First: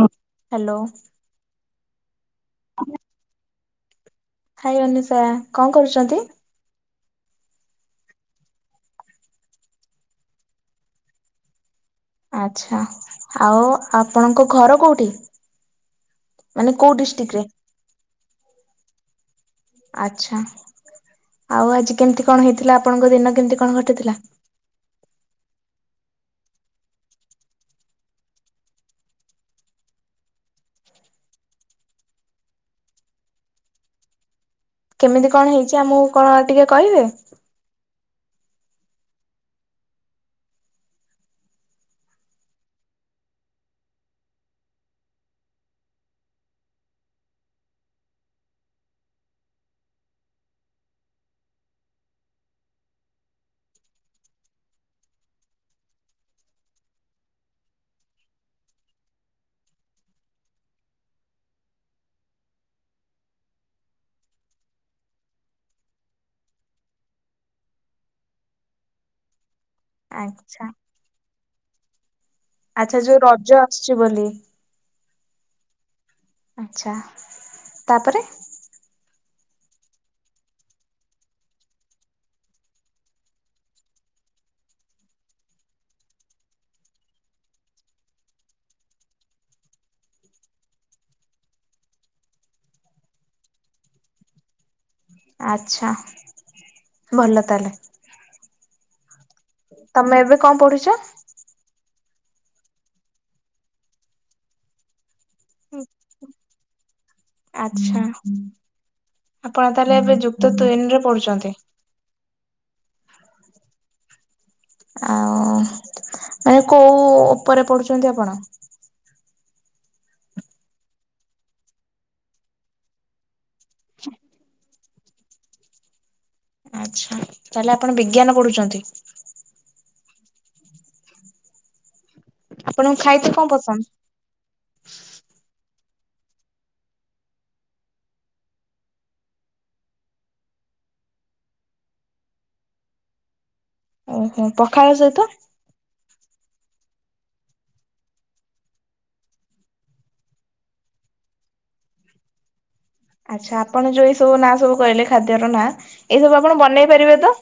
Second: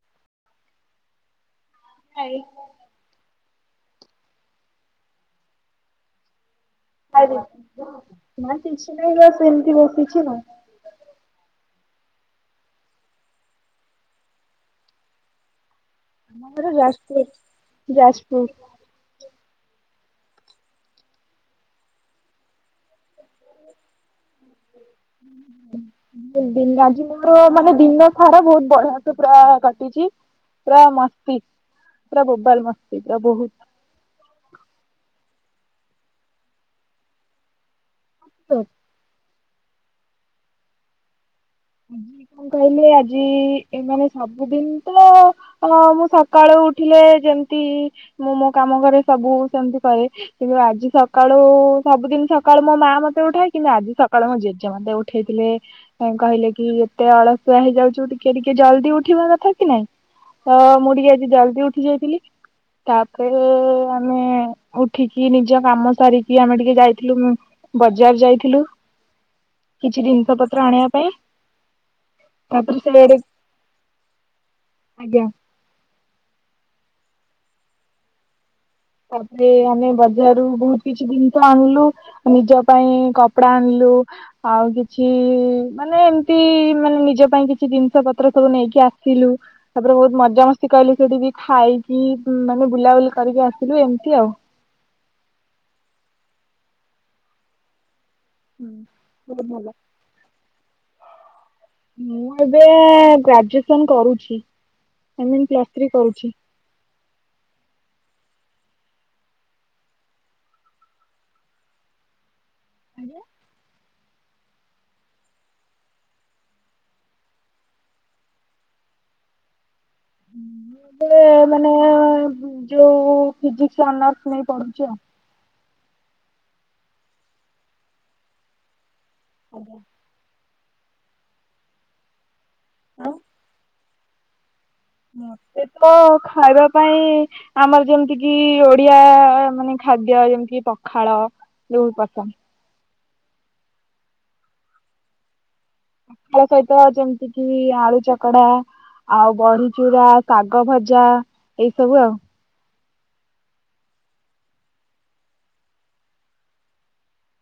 ଅ hello. Hi. ଆ। Hi Anisha କଣ କରୁଛନ୍ତି? ଆରେ ନା କିଛି ନାହିଁ ଲୋ ବାସ ଏମିତି ବସିଛି ଆଉ। ଆଛା ଆଉ ଆପଣଙ୍କ ଘର କୋଉଠି? ମାନେ କୋଉ ଡିଷ୍ଟ୍ରିକଟ ରେ? ଯାଜପୁର। ଆଛା ଆଉ ଆଜି କେମତି କଣ ହେଇଥିଲା ଆପଣଙ୍କ ଦିନ କେମତି କଣ କଟିଥିଲା? ଦ ଆଜି ମୋର ମାନେ ଦିନ ସାରା ବହୁତ ବଢିଆ ପୁରା କଟିଛି। ପୁରା ମସ୍ତି ବୋବାଲ ମସ୍ତି ପ୍ରଭୁ। କେମିତି କଣ ହେଇଛି ଆମକୁ କଣ ଟିକେ କହିବେ? ଆଛ। କଣ କହିଲେ ଆଜି ଏମାନେ ସବୁଦିନ ତ ହଁ ମୁଁ ସକାଳୁ ଉଠିଲେ ଯେମିତି ମୁଁ ମୋ କାମ ଘରେ ସବୁ ସେମତି କରେ। କିନ୍ତୁ ଆଜି ସକାଳୁ ସବୁଦିନ ସକାଳୁ ମୋ ମାଆ ମତେ ଉଠାଏ କିନ୍ତୁ ଆଜି ସକାଳୁ ମୋ ଜେଜେ ମତେ ଉଠା ଉଠେଇଥିଲେ କହିଲେ କି କି ଏତେ ଅଳସୁଆ ହେଇଯାଉଛୁ ଟିକେ ଟିକେ ଜଲଦି ଉଠିବା କଥା କି ନାଇଁ। ତ ମୁଁ ଟିକେ ଆଜି ଜଲଦି ଉଠି ଯାଇଥିଲି ତାପରେ ଆମେ ଉଠିକି ନିଜ କାମ ସାରିକି ଆମେ ଟିକେ ଯାଇଥିଲୁ ଉଁ ବଜାର ଯାଇଥିଲୁ। କିଛି ଜିନିଷ ପତ୍ର ଆଚ୍ଛା ଆଣିବା ପାଇଁ। ତାପରେ ଆଚ୍ଛା ସେଆଡେ ଯୋଉ ରଜ ଆସୁଛି ବୋଲି। ଆଜ୍ଞା। ଆଛା ତାପରେ? ତାପରେ ଆମେ ବଜାରରୁ ବହୁତ କିଛି ଜିନିଷ ଆଣିଲୁ। ନିଜ ପାଇଁ କପଡା ଆଣିଲୁ। ଆଉ କିଛି ମାନେ ଏମିତି ମାନେ ନିଜ ପାଇଁ କିଛି ଜିନିଷ ପତ୍ର ସବୁ ନେଇକି ଆସିଲୁ। ତାପରେ ବହୁତ ମଜାମସ୍ତି କହିଲୁ ସେଠିକି ଖାଇକି ମାନେ ବୁଲାବୁଲି କରିକି ଆସିଲୁ ଏମିତି ଆଉ। ଆଛା ଭଲ ତାହେଲେ। ହୁଁ ସବୁ ଭଲ। ତୁମେ ଏବେ କଣ ପଢ଼ୁଛ? ମୁଁ ଏବେ ଗ୍ରାଜୁଏସନ କରୁଛି ମନେ ପ୍ଲସ୍ ଥ୍ରୀ କରୁଛି। ଆଛା ଆପଣ ତାହେଲେ ଏବେ ଯୁକ୍ତ ତିନି ରେ ପଡୁଛନ୍ତି। ଆଜ୍ଞା। ଆଉ ମାନେ କୋଉ ଉପରେ ପଢୁଛନ୍ତି ଆପଣ? ମୁଁ ଏ ମାନେ ଯୋଉ ଫିଜିକସ ଅନର୍ସ ନେଇ ପଢୁଛି ଆଉ। ଆଚ୍ଛା ତାହେଲେ ଆପଣ ବିଜ୍ଞାନ ପଢ଼ୁଛନ୍ତି। ଆଜ୍ଞା। ଆପଣଙ୍କୁ ଖାଇତେ କଣ ପସନ୍ଦ? ମତେ ତ ଖାଇବା ପାଇଁ ଆମର ଯେମିତି କିି ଓଡ଼ିଆ ମାନେ ଖାଦ୍ୟ ଯେମିତି ପଖାଳ। ବହୁତ୍ ପସନ୍ଦ। ଓହୋ ପଖାଳ ସହିତ? ଖାଳ ସହିତ ଯେମିତି କି ଆଳୁ ଚକଡ଼ା। ଆଉ ବଢ଼ିଚୂୁରା ଶାଗ ଭଜା ଏଇ ସବୁ ଆଉ। ଆଚ୍ଛା ଆପଣ ଯୋଉ ଏଇ ସବୁ ନାଁ ସବୁ କହିଲେ ଖାଦ୍ୟର ନାଁ ଏଇ ସବୁ ଆପଣ ବନେଇ ପାରିବେ ତ?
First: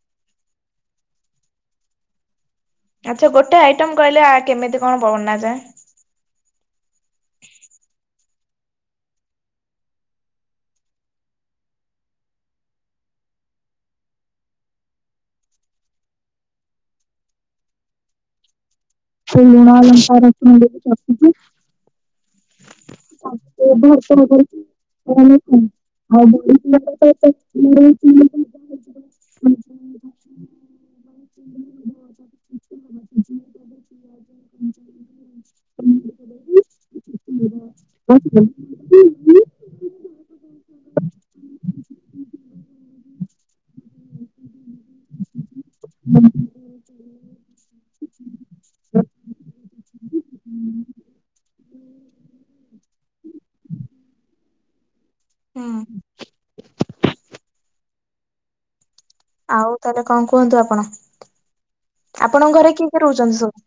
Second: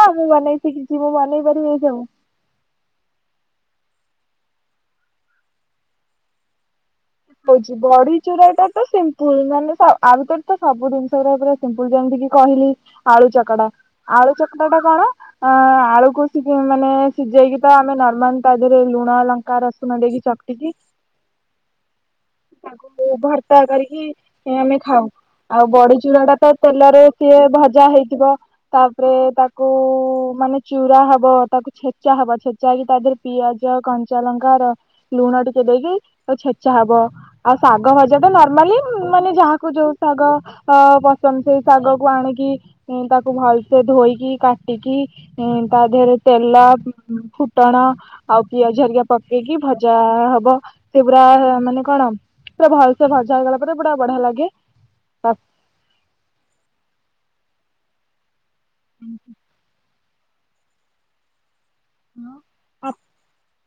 ହଁ ମୁଁ ମନେଇ ଶିଖିଛି ମୁଁ ମନେଇ ପାରିବି ଏଇସବୁ। ଆଚ୍ଛା ଗୋଟେ ଆଇଟମ୍ କହିଲେ ଆ କେମିତି କଣ ବାନାଁଯାଏ। ହଉଛି ବଡ଼ି ଚୁରା ଟା ତ ସିମ୍ପୁଲ ମାନେ ତ ଆମ୍ ପଟେ ତ ସବୁ ଜିନିଷ ରା ପୁରା ସିମ୍ପୁଲ ଯେମିତି କି କହିଲି ଆଳୁ ଚକଟା ଆଳୁ ଚକଡ଼ା ଟା କଣ? ଆଁ ଆଳୁକୁ ସିଝେଇବା ମାନେ ସିଝେଇକି ତ ଆମେ ନର୍ମାଲ ତା ଦେହରେ ଲୁ ସେ ଲୁଣ ଲଙ୍କା ରସୁଣ ଦେଇକି ତାକୁ ମୁଁ ଭର୍ତା ସେ କରିକି ଭର୍ତ୍ତା କରିକି ଆମେ ଖାଉ ସେମାନେ ଖାଆନ୍ତି। ଆଉ ବଡ଼ି ଚୁୁରା ଆଉ ଟା ତ ବଡି ଚୁରା ଟା ତ ତେଲରେ ସିଏ ଭଜା ହେଇଥିବ ତାପରେ ହୁଁ ତାକୁ ମାନେ ଚୁରା ହବ ତାକୁ ଛେଚା ହବ। ଛେଚା ହେଇକି ତା ଦେହେରେ ପିଆଜ କଞ୍ଚା ଲଙ୍କା ର ଲୁଣ ଟିକେ ଦେଇକି ତାକୁ ଛେଚା ହବ। ଆଉ ଶାଗ ଭଜା ଟା ନର୍ମାଲି ମାନେ ଯାହାକୁ ଯୋଉ ଶାଗ ଅ ପସନ୍ଦ ସେଇ ଶାଗ କୁ ଆଣିକି ମୁଁ ତାକୁ ଭଲସେ ଧୋଇକି କା ଟିକି ତା ଦେହରେ ତେଲ ଫୁଟଣ ଆଉ ପିଆଜ ହେରିକା ପକେଇକି ଭଜା ହବ ସେ ପୁରା ମାନେ କଣ? ପୁରା ଭଲସେ ଭଜା ହେଇଗଲା ପରେ ପୁରା ବଢ଼ିଆ ଲାଗେ। ହୁଁ। ହୁଁ ହୁଁ। ଆଉ ତାହେଲେ କଣ କୁହନ୍ତୁ ଆପଣ ଆପଣଙ୍କ ଘରେ କିଏ କିଏ ରହୁଛନ୍ତି ସବୁ?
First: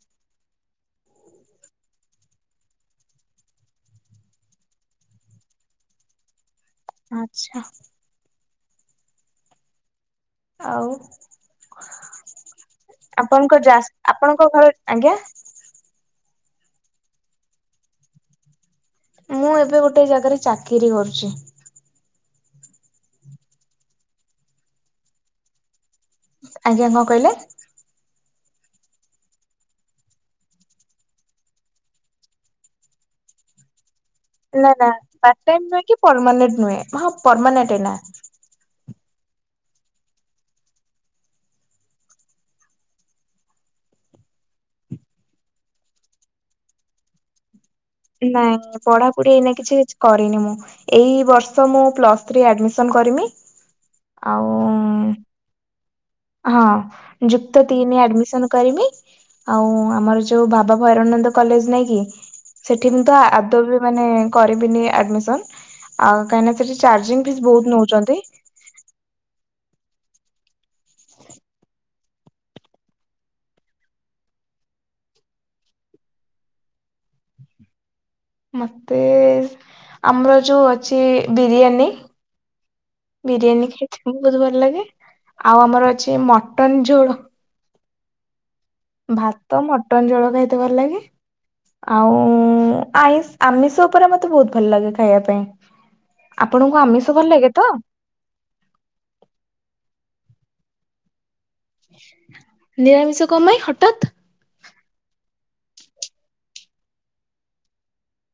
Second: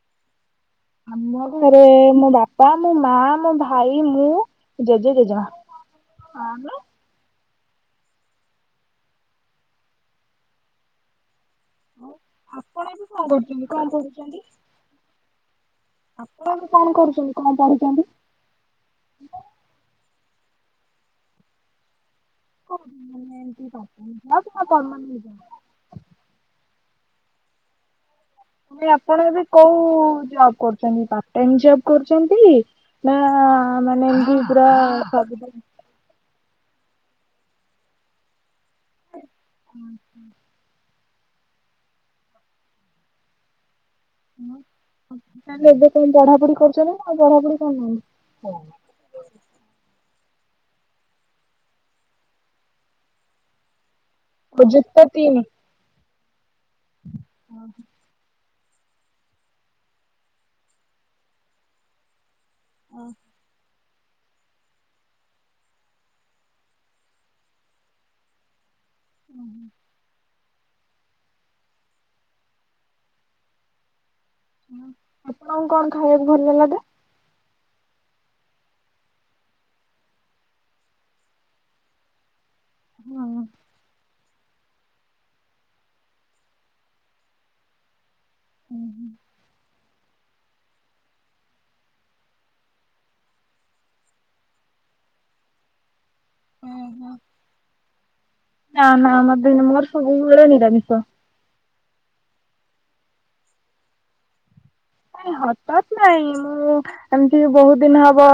ଆମ ଘରେ ମୋ ବାପା ମୋ ମା ମୋ ଭାଇ ମୁଁ ଜେଜେ ଜେଜେମା। [unintelligible] ଆଚ୍ଛା। ଆଉ ଆପଣଙ୍କ ଜାସ୍ ଆପଣଙ୍କ ଘର ଆଜ୍ଞା? ଆପଣ ଏବେ କଣ କରୁଛନ୍ତି କଣ ପଢ଼ୁଛନ୍ତି? ମୁଁ ଏବେ ଗୋଟେ ଜାଗାରେ ଚାକିରି କରୁଛି। [unintelligible] ଆଜ୍ଞା କଣ କହିଲେ? ମାନେ ଆପଣ ଏବେ କୋଉ ଜବ୍ କରୁଛନ୍ତି ପାର୍ଟ ଟାଇମ୍ ଜଵ୍ କରୁଛନ୍ତି? ନା ମାନେ ପୁରା ନାଁ ନାଁ ପାର୍ଟ ତାହେଲେ ଟାଇମ୍ ନୁହଁ କି ପର୍ମାନେଣ୍ଟ ନୁହେଁ ହଁ ପର୍ମାନେଣ୍ଟ ହେଲା। ହୁଁ ହୁଁ। ହଁ ତାହେଲେ ଏବେ କଣ ପଢ଼ା ପଢ଼ି କରୁଛନ୍ତି ନା ଆଉ ପଢ଼ା ପଢ଼ି କରୁନାହାନ୍ତି? ନାଇଁ। ପଢ଼ା ପଢ଼ି ଏଇନା କିଛି କରିନି ମୁଁ ଏଇ ବର୍ଷ ମୁଁ ପ୍ଲସ୍ ଥ୍ରି ଆଡ଼ମିଶନ କରିମି। ଆଉ ଓ ଯୁକ୍ତ ତିନି? ହଁ ଯୁକ୍ତ ତିନେ ଆଡମିସନ୍ ଆଉ ଆମର ଯୋଉ ବାବା ଭରାନନ୍ଦ କଲେଜ ନାଇଁ କି ସେଠି ମୁ ତ ଆଦବ ମାନେ କରିବିନି ଆଡମିସନ ଆଉ କାହିଁ ସେଠି ଚାର୍ଜିଂ ଫି ବହୁତ ନଉଛନ୍ତି। ଓୁଁ ହ। ଆପଣଙ୍କୁ କଣ ଖାଇବାକୁ ଭଲ ଲାଗେ? ମତେ ଆମର ଯୋଉ ଅଛି ବିରିୟାନୀ। ହୁଁ। ବିରିୟାନୀ ଖାଇଥିଲ ବହୁତ ଭଲ ଲାଗେ। ଆଉ ଆମର ଅଛି ମଟନ ଝୋଳ। ଭାତ ମଟନ ଜୋଳ ଖାଇତେ ଭଲ ଲାଗେ। ଆଉ ଆମିଷ ଉପରେ ମତେ ବହୁତ ଭଲ ଲାଗେ ଖାଇବା ପାଇଁ। ଆପଣଙ୍କୁ ଆମିଷ ଭଲ ଲାଗେ ତ? ନାଁ ନାଁ ମୋର ସବୁବେଳେ ନିରାମିିଶ। ନିରାମିଷ କଣ ପାଇଁ ହଠାତ୍? ନାଇ ହଠତ୍ ନାଇଁ ମୁଁ ଏମିତି ବହୁତ ଦିନ ହବ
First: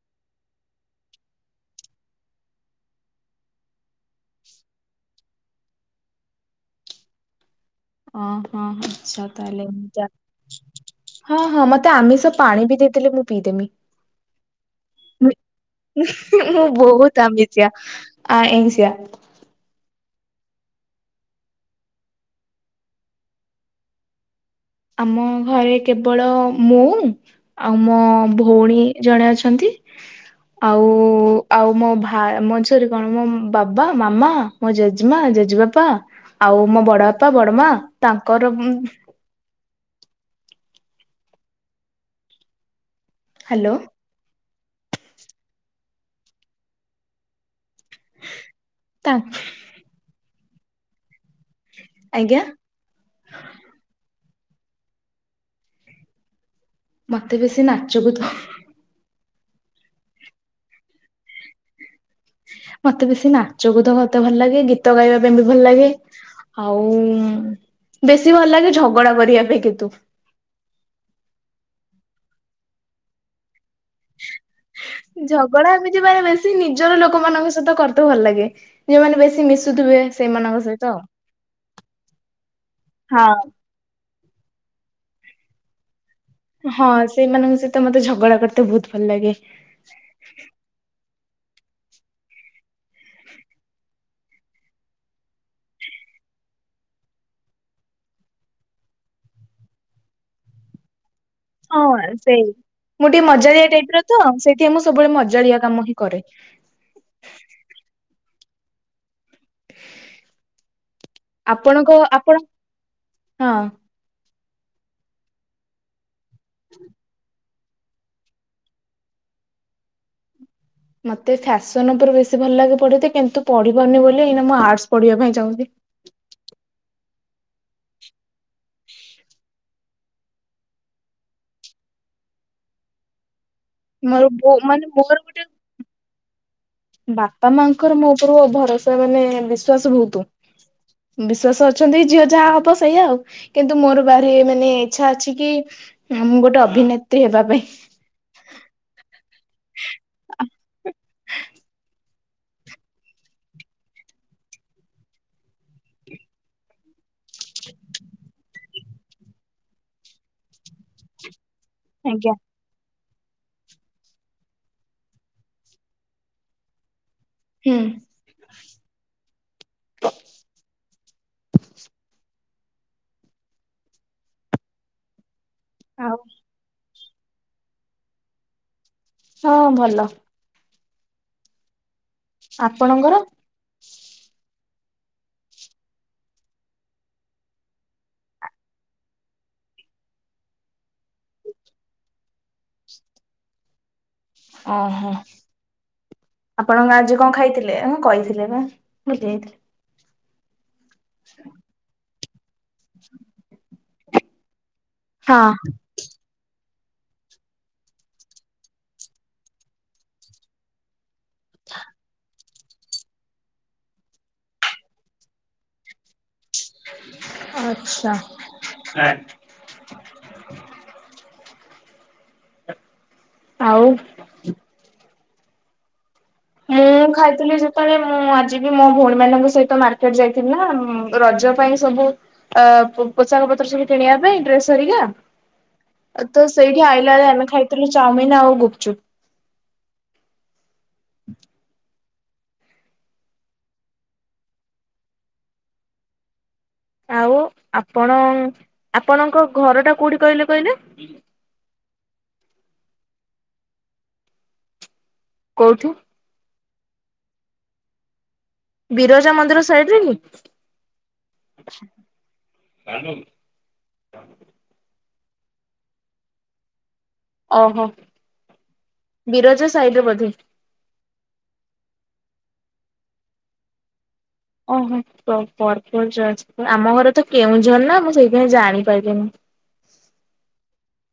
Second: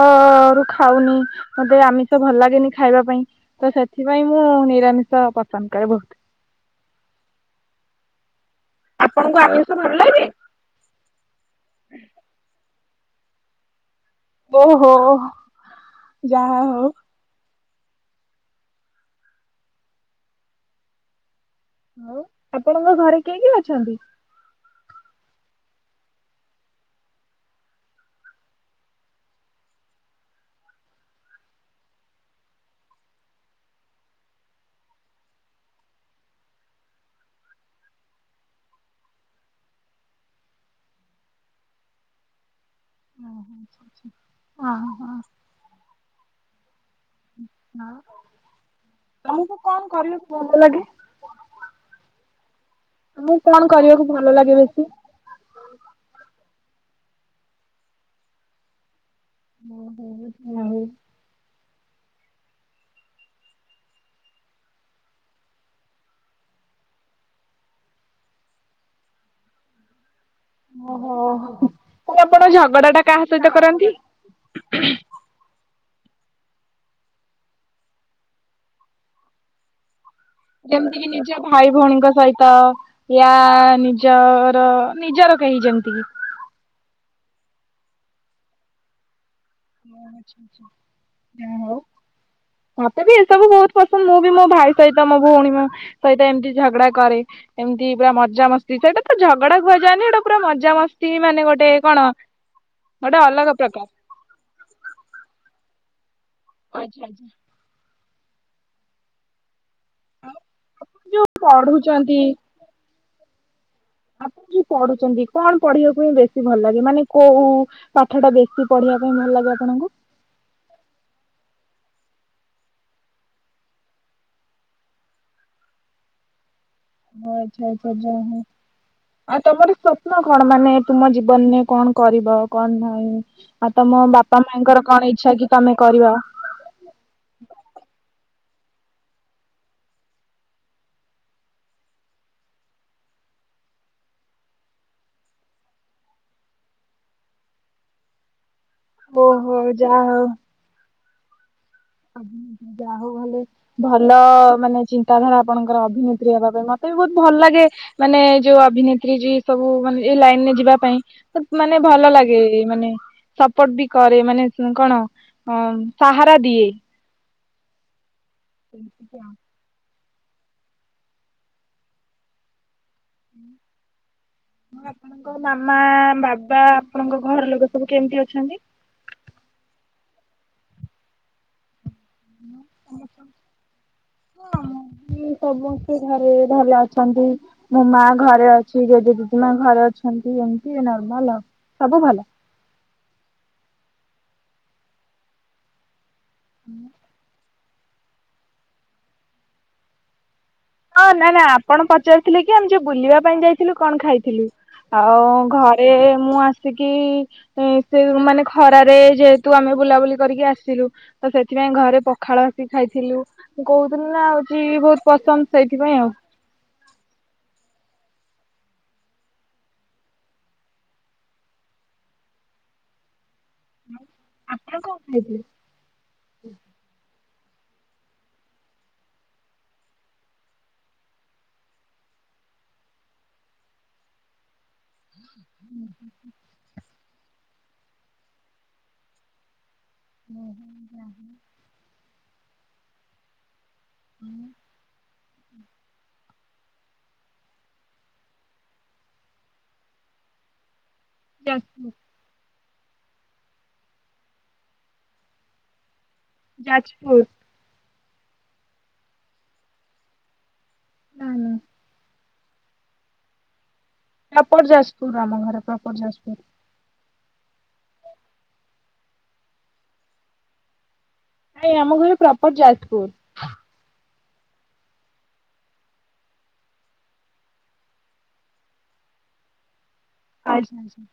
ରୁ ଖାଉନି। ମୋତେ ଆମିଷ ଭଲ ଲାଗେନି ଖାଇବା ପାଇଁ ତ ସେଥିପାଇଁ ମୁଁ ନିରାମିଷ ପସନ୍ଦ କରେ ବହୁତ। ଓହୋ ହୋ। ଆପଣଙ୍କୁ ଆଡମିସନ ଭଲ ଲାଗେ? ହଁ ହଁ ମତେ ଆମିଷ ପାଣି ବି ଦେଇଦେଲେ ମୁଁ ପିଇଦେବି। ଓହୋ ଯାହା ମୁଁ ହଉ ବହୁତ ଆମିଜଆ ଆ ଏ ସିଆ। ହଉ ଆପଣଙ୍କ ଘରେ କିଏ କି ଅଛନ୍ତି? ଆମ ଘରେ କେବଳ ମୁ ଆଉ ମୋ ଭଉଣୀ ଜଣେ ଅଛନ୍ତି। ଆଉ ଆଉ ମୋ ଭ ମୋ ଝିରେ କଣ ମୋ ବାବା ମାମା। ମଁ ଜେଜେମା ଜେଜେବାପା ଆଉ ମୋ ବଡ ବାପା ବଡମା ତାଙ୍କର ହ୍ୟାଲୋ? ହଁ ହ। ହଁ। ତା ତମକୁ କଣ କରିଲୁ ଭଲ ଲାଗେ? ଆଜ୍ଞା। ଆଁ କଣ କରିବାକୁ ଭଲ ଲାଗେ ବେଶୀ। ମତେ ବେଶୀ ନାଚକୁ ତ ଓ ହୋ ହ। ମତେ ବେଶୀ ନାଚକୁ ତ ମତେ ଭଲ ଲାଗେ ଗୀତ ଗାଇବା ପାଇଁ ବି ଭଲ ଲାଗେ। ଆଉ ବେଶୀ ଭଲ ଲାଗେ ଝଗଡା କରିବା ପାଇଁ କିନ୍ତୁ। ଓହୋ ଆପଣ ଝଗଡା ଟା କାହା ସହିତ କରନ୍ତି? ଝଗଡା ଏମିତି ମାନ ବେଶୀ ନିଜର ଲୋକମାନାନଙ୍କ ସହିତ କରିତ ଭଲ ଲାଗେ। ଯୋଉମାନେ ବେଶୀ ମିଶୁଥିବେ। ସେଇମାନଙ୍କ ସହିତ ଯେମିତିକ ନିଜ ଭାଇ ଭଉଣୀଙ୍କ ସହିତ ୟା ହଁ ନିଜ ନିଜର ନିଜର କେହି ଯେମିତି କି ହଁ ସେଇମାନଙ୍କ ସହିତ ମତେ ଝଗଡା କରତେ ବହୁତ ଭଲ ଲାଗେ। ହ ହଉ। ମତେ ବି ଏସବୁ ବହୁତ ପସନ୍ଦ। ମୁଁ ବି ମୋ ଭାଇ ସହିତ ମୋ ଭଉଣୀ ସହିତ ଏମିତି ଝଗଡା କରେ। ଏମିତି ପୁରା ମଜାାମସ୍ତି ସେଇଟା ତ ଝଗଡା କୁହାଯାଏନି ଏଇଟା ପୁରା ମଜାମସ୍ତି ମାନେ ଗୋଟେ ହଁ କଣ ସେଇ ମୁଁ ଗୋଟେ ଟିକେ ଅଲଗା ମଜାଡିଆ ପ୍ରକାର ଟାଇପ ର ତ ସେଇଥିପାଇଁ ମୁଁ ସବୁବେଳେ ମଜାଡିଆ କାମ ହିଁ କରେ। ଆଚ୍ଛା ଆଚ୍ଛା। ଯୋଉ ଆପଣଙ୍କ ପଢୁଛନ୍ତି ଆପଣ ହଁ? ଆପଣ ଯ ପଢୁଛନ୍ତି କଣ ପଢିବାକୁ ହି ବେଶୀ ଭଲ ଲାଗେ ମାନେ କୋଉ ପାଠ ଟା ବେଶୀ ପଢିବା ପାଇଁ ଭଲ ଲାଗେ ଆପଣଙ୍କୁ? ମତେ ଫ୍ୟାସନ ଉପରେ ବେଶୀ ଭଲ ଲାଗେ ପଢେ କିନ୍ତୁ ପଢିବନି ବୋଲି ମୁଁ ଆର୍ଟସ ପଢିବା ପାଇଁ ଚାହୁଁଛି। ହଛ ଆଛ ଯା ହ ଆଉ ତମର ସ୍ୱପ୍ନ କଣ ମାନେ ତୁମ ଜୀବନରେ କଣ କରିବ କଣ ନାହିଁ। ଆଉ ତମ ମୋର ବାପା ବୋ ମାନେ ମାଙ୍କର କଣ ମୋର ଇଚଛା ଗୋଟେ କି ତମେ କରିବା। ବାପା ମାଙ୍କର ମୋ ଉପରୁ ଭରସା ମାନେ ବିଶ୍ଵାସ ବହୁତ ବିଶ୍ଵାସ ଅଛନ୍ତି ଝିଅ ଯାହା ହବ ସେଇଆ ଆଉ। କିନ୍ତୁ ମୋର ବାହି ମାନେ ଇଚ୍ଛା ଅଛି କି ମୁଁ ଗୋଟେ ଅଭିନେତ୍ରୀ ହେବା ପାଇଁ ଓହୋ ଯାହା ହଉ। ଆ ଯା ହଉ ଭଲେ ଭଲ ମାନେ ଚିନ୍ତାଧାରା ଆପଣଙ୍କର ଅଭିନେତ୍ରୀ ହେବା ପାଇଁ ମତେ ତେବେ ବହୁତ ଭଲ ଲାଗେ ମାନେ ଯୋଉ ଅଭିନେତ୍ରୀ ଯି ସବୁ ମାନେ ଏଇ ଲାଇନରେ ଯିବା ପାଇଁ। ତ ମାନେ ଭଲ ଆଜ୍ଞା ଲାଗେ। ମାନେ ସପୋର୍ଟ ବି କରେ ମାନେ କଣ ଅ ସାହାରା ଦିଏ। ହୁଁ [unintelligible] ଆପଣଙ୍କ ମାମା ଆଉ ବାବା ଆପଣଙ୍କ ଘର ଲୋକ ସବୁ କେମିତି ଅଛନ୍ତି? ହଁ ଭଲ। ଆପଣଙ୍କର? ହୁଁ ସମସ୍ତେ ଘରେ ଭଲ ଅଛନ୍ତି। ମୋ ମା ଘରେ ଅଛି ଯଜି ଜେଜେ ମା ଘରେ ଅଛନ୍ତି ଏମିତି ନର୍ମାଲ ଆଉ ସବୁ ଭଲ ଅ ହୋ ଆପଣଙ୍କ ଆଜି କଣ ଖାଇଥିଲେ ହଁ କହିଥିଲେ ବା ଭୁଲି ଯାଇଥିଲି। ଆଁ ନା ନା ଆପଣ ପା ପଚାରିଥିଲେ କି ଆମେ ଯୋଉ ବୁଲିବା ପାଇଁ ଯାଇଥିଲୁ କଣ ଖାଇଥିଲୁ ଆଉ ଘରେ ମୁଁ ଆ ଆସିକି ସେ ମାନେ ଖରାରେ ଯେହେତୁ ଆମେ ବୁଲାବୁଲି କରିକି ଆସିଲୁ। ତ ସେଥିପାଇଁ ଘରେ ପଖାଳ ଆସିକି ଖାଇଥିଲୁ ମୁଁ କହୁଥିଲି ନା ଆଉଠି ବହୁତ ପସନ୍ଦ ସେଇଥିପାଇଁ ଆଉ। ଆଚ୍ଛା। ଆଉ ଆପଣ କଣ ଖାଇଥିଲେ? ମୁଁ ଖାଇଥିଲି ସେତେବେଳେ ମୁଁ ଆଜି ବି ମୋ ଭଉଣୀ ମାନଙ୍କ ସହିତ ମାର୍କେଟ ଯାଇଥିଲି ନା ରଜ ପାଇଁ ସବୁ ଅ ପୋଷାକ ପତ୍ର ସବୁ କିଣିବା ପାଇଁ ଡ୍ରେସ ହେରିକା ହୁଁ ହୁଁ ତ ସେଇଠି ଆଇଲାବେଳେ ଆମେ ଖାଇଥିଲୁ ଚାଉମିନ ଆଉ ଗୁପଚୁପ। ହୁଁ ହୁଁ ହୁଁ ହୁଁ ହୁଁ ଆଉ ଆପଣ ଆପଣଙ୍କ ଘର ଟା କୋଉଠି କହିଲେ? ଚ କୋଉଠି? ଯାଜପୁର। ବିରଜା ମନ୍ଦିର ସାଇଡି଼ ରେ କି? ନା ନା କାଢ଼ନ୍ତୁ। ପ୍ରପର ଯାଜପୁର ଆମ ଘର ପ୍ରପର ଯାଜପୁର। ଓ ହୋ ବିରଜା ସାଇଡ଼ି ରେ ବୋଧେ। ନାଇଁ ଆମ ଘର ପ୍ରପର ଯାଜପୁର। ଓହୋ ପ୍ରପର ଯାଜପୁର ଆମ ଘର ତ କେଉଁଝର ନା ମୁଁ ସେଇଥିପାଇଁ ଜାଣିପାରିଲିନି। ଆଚ୍ଛା ଆଚ୍ଛା।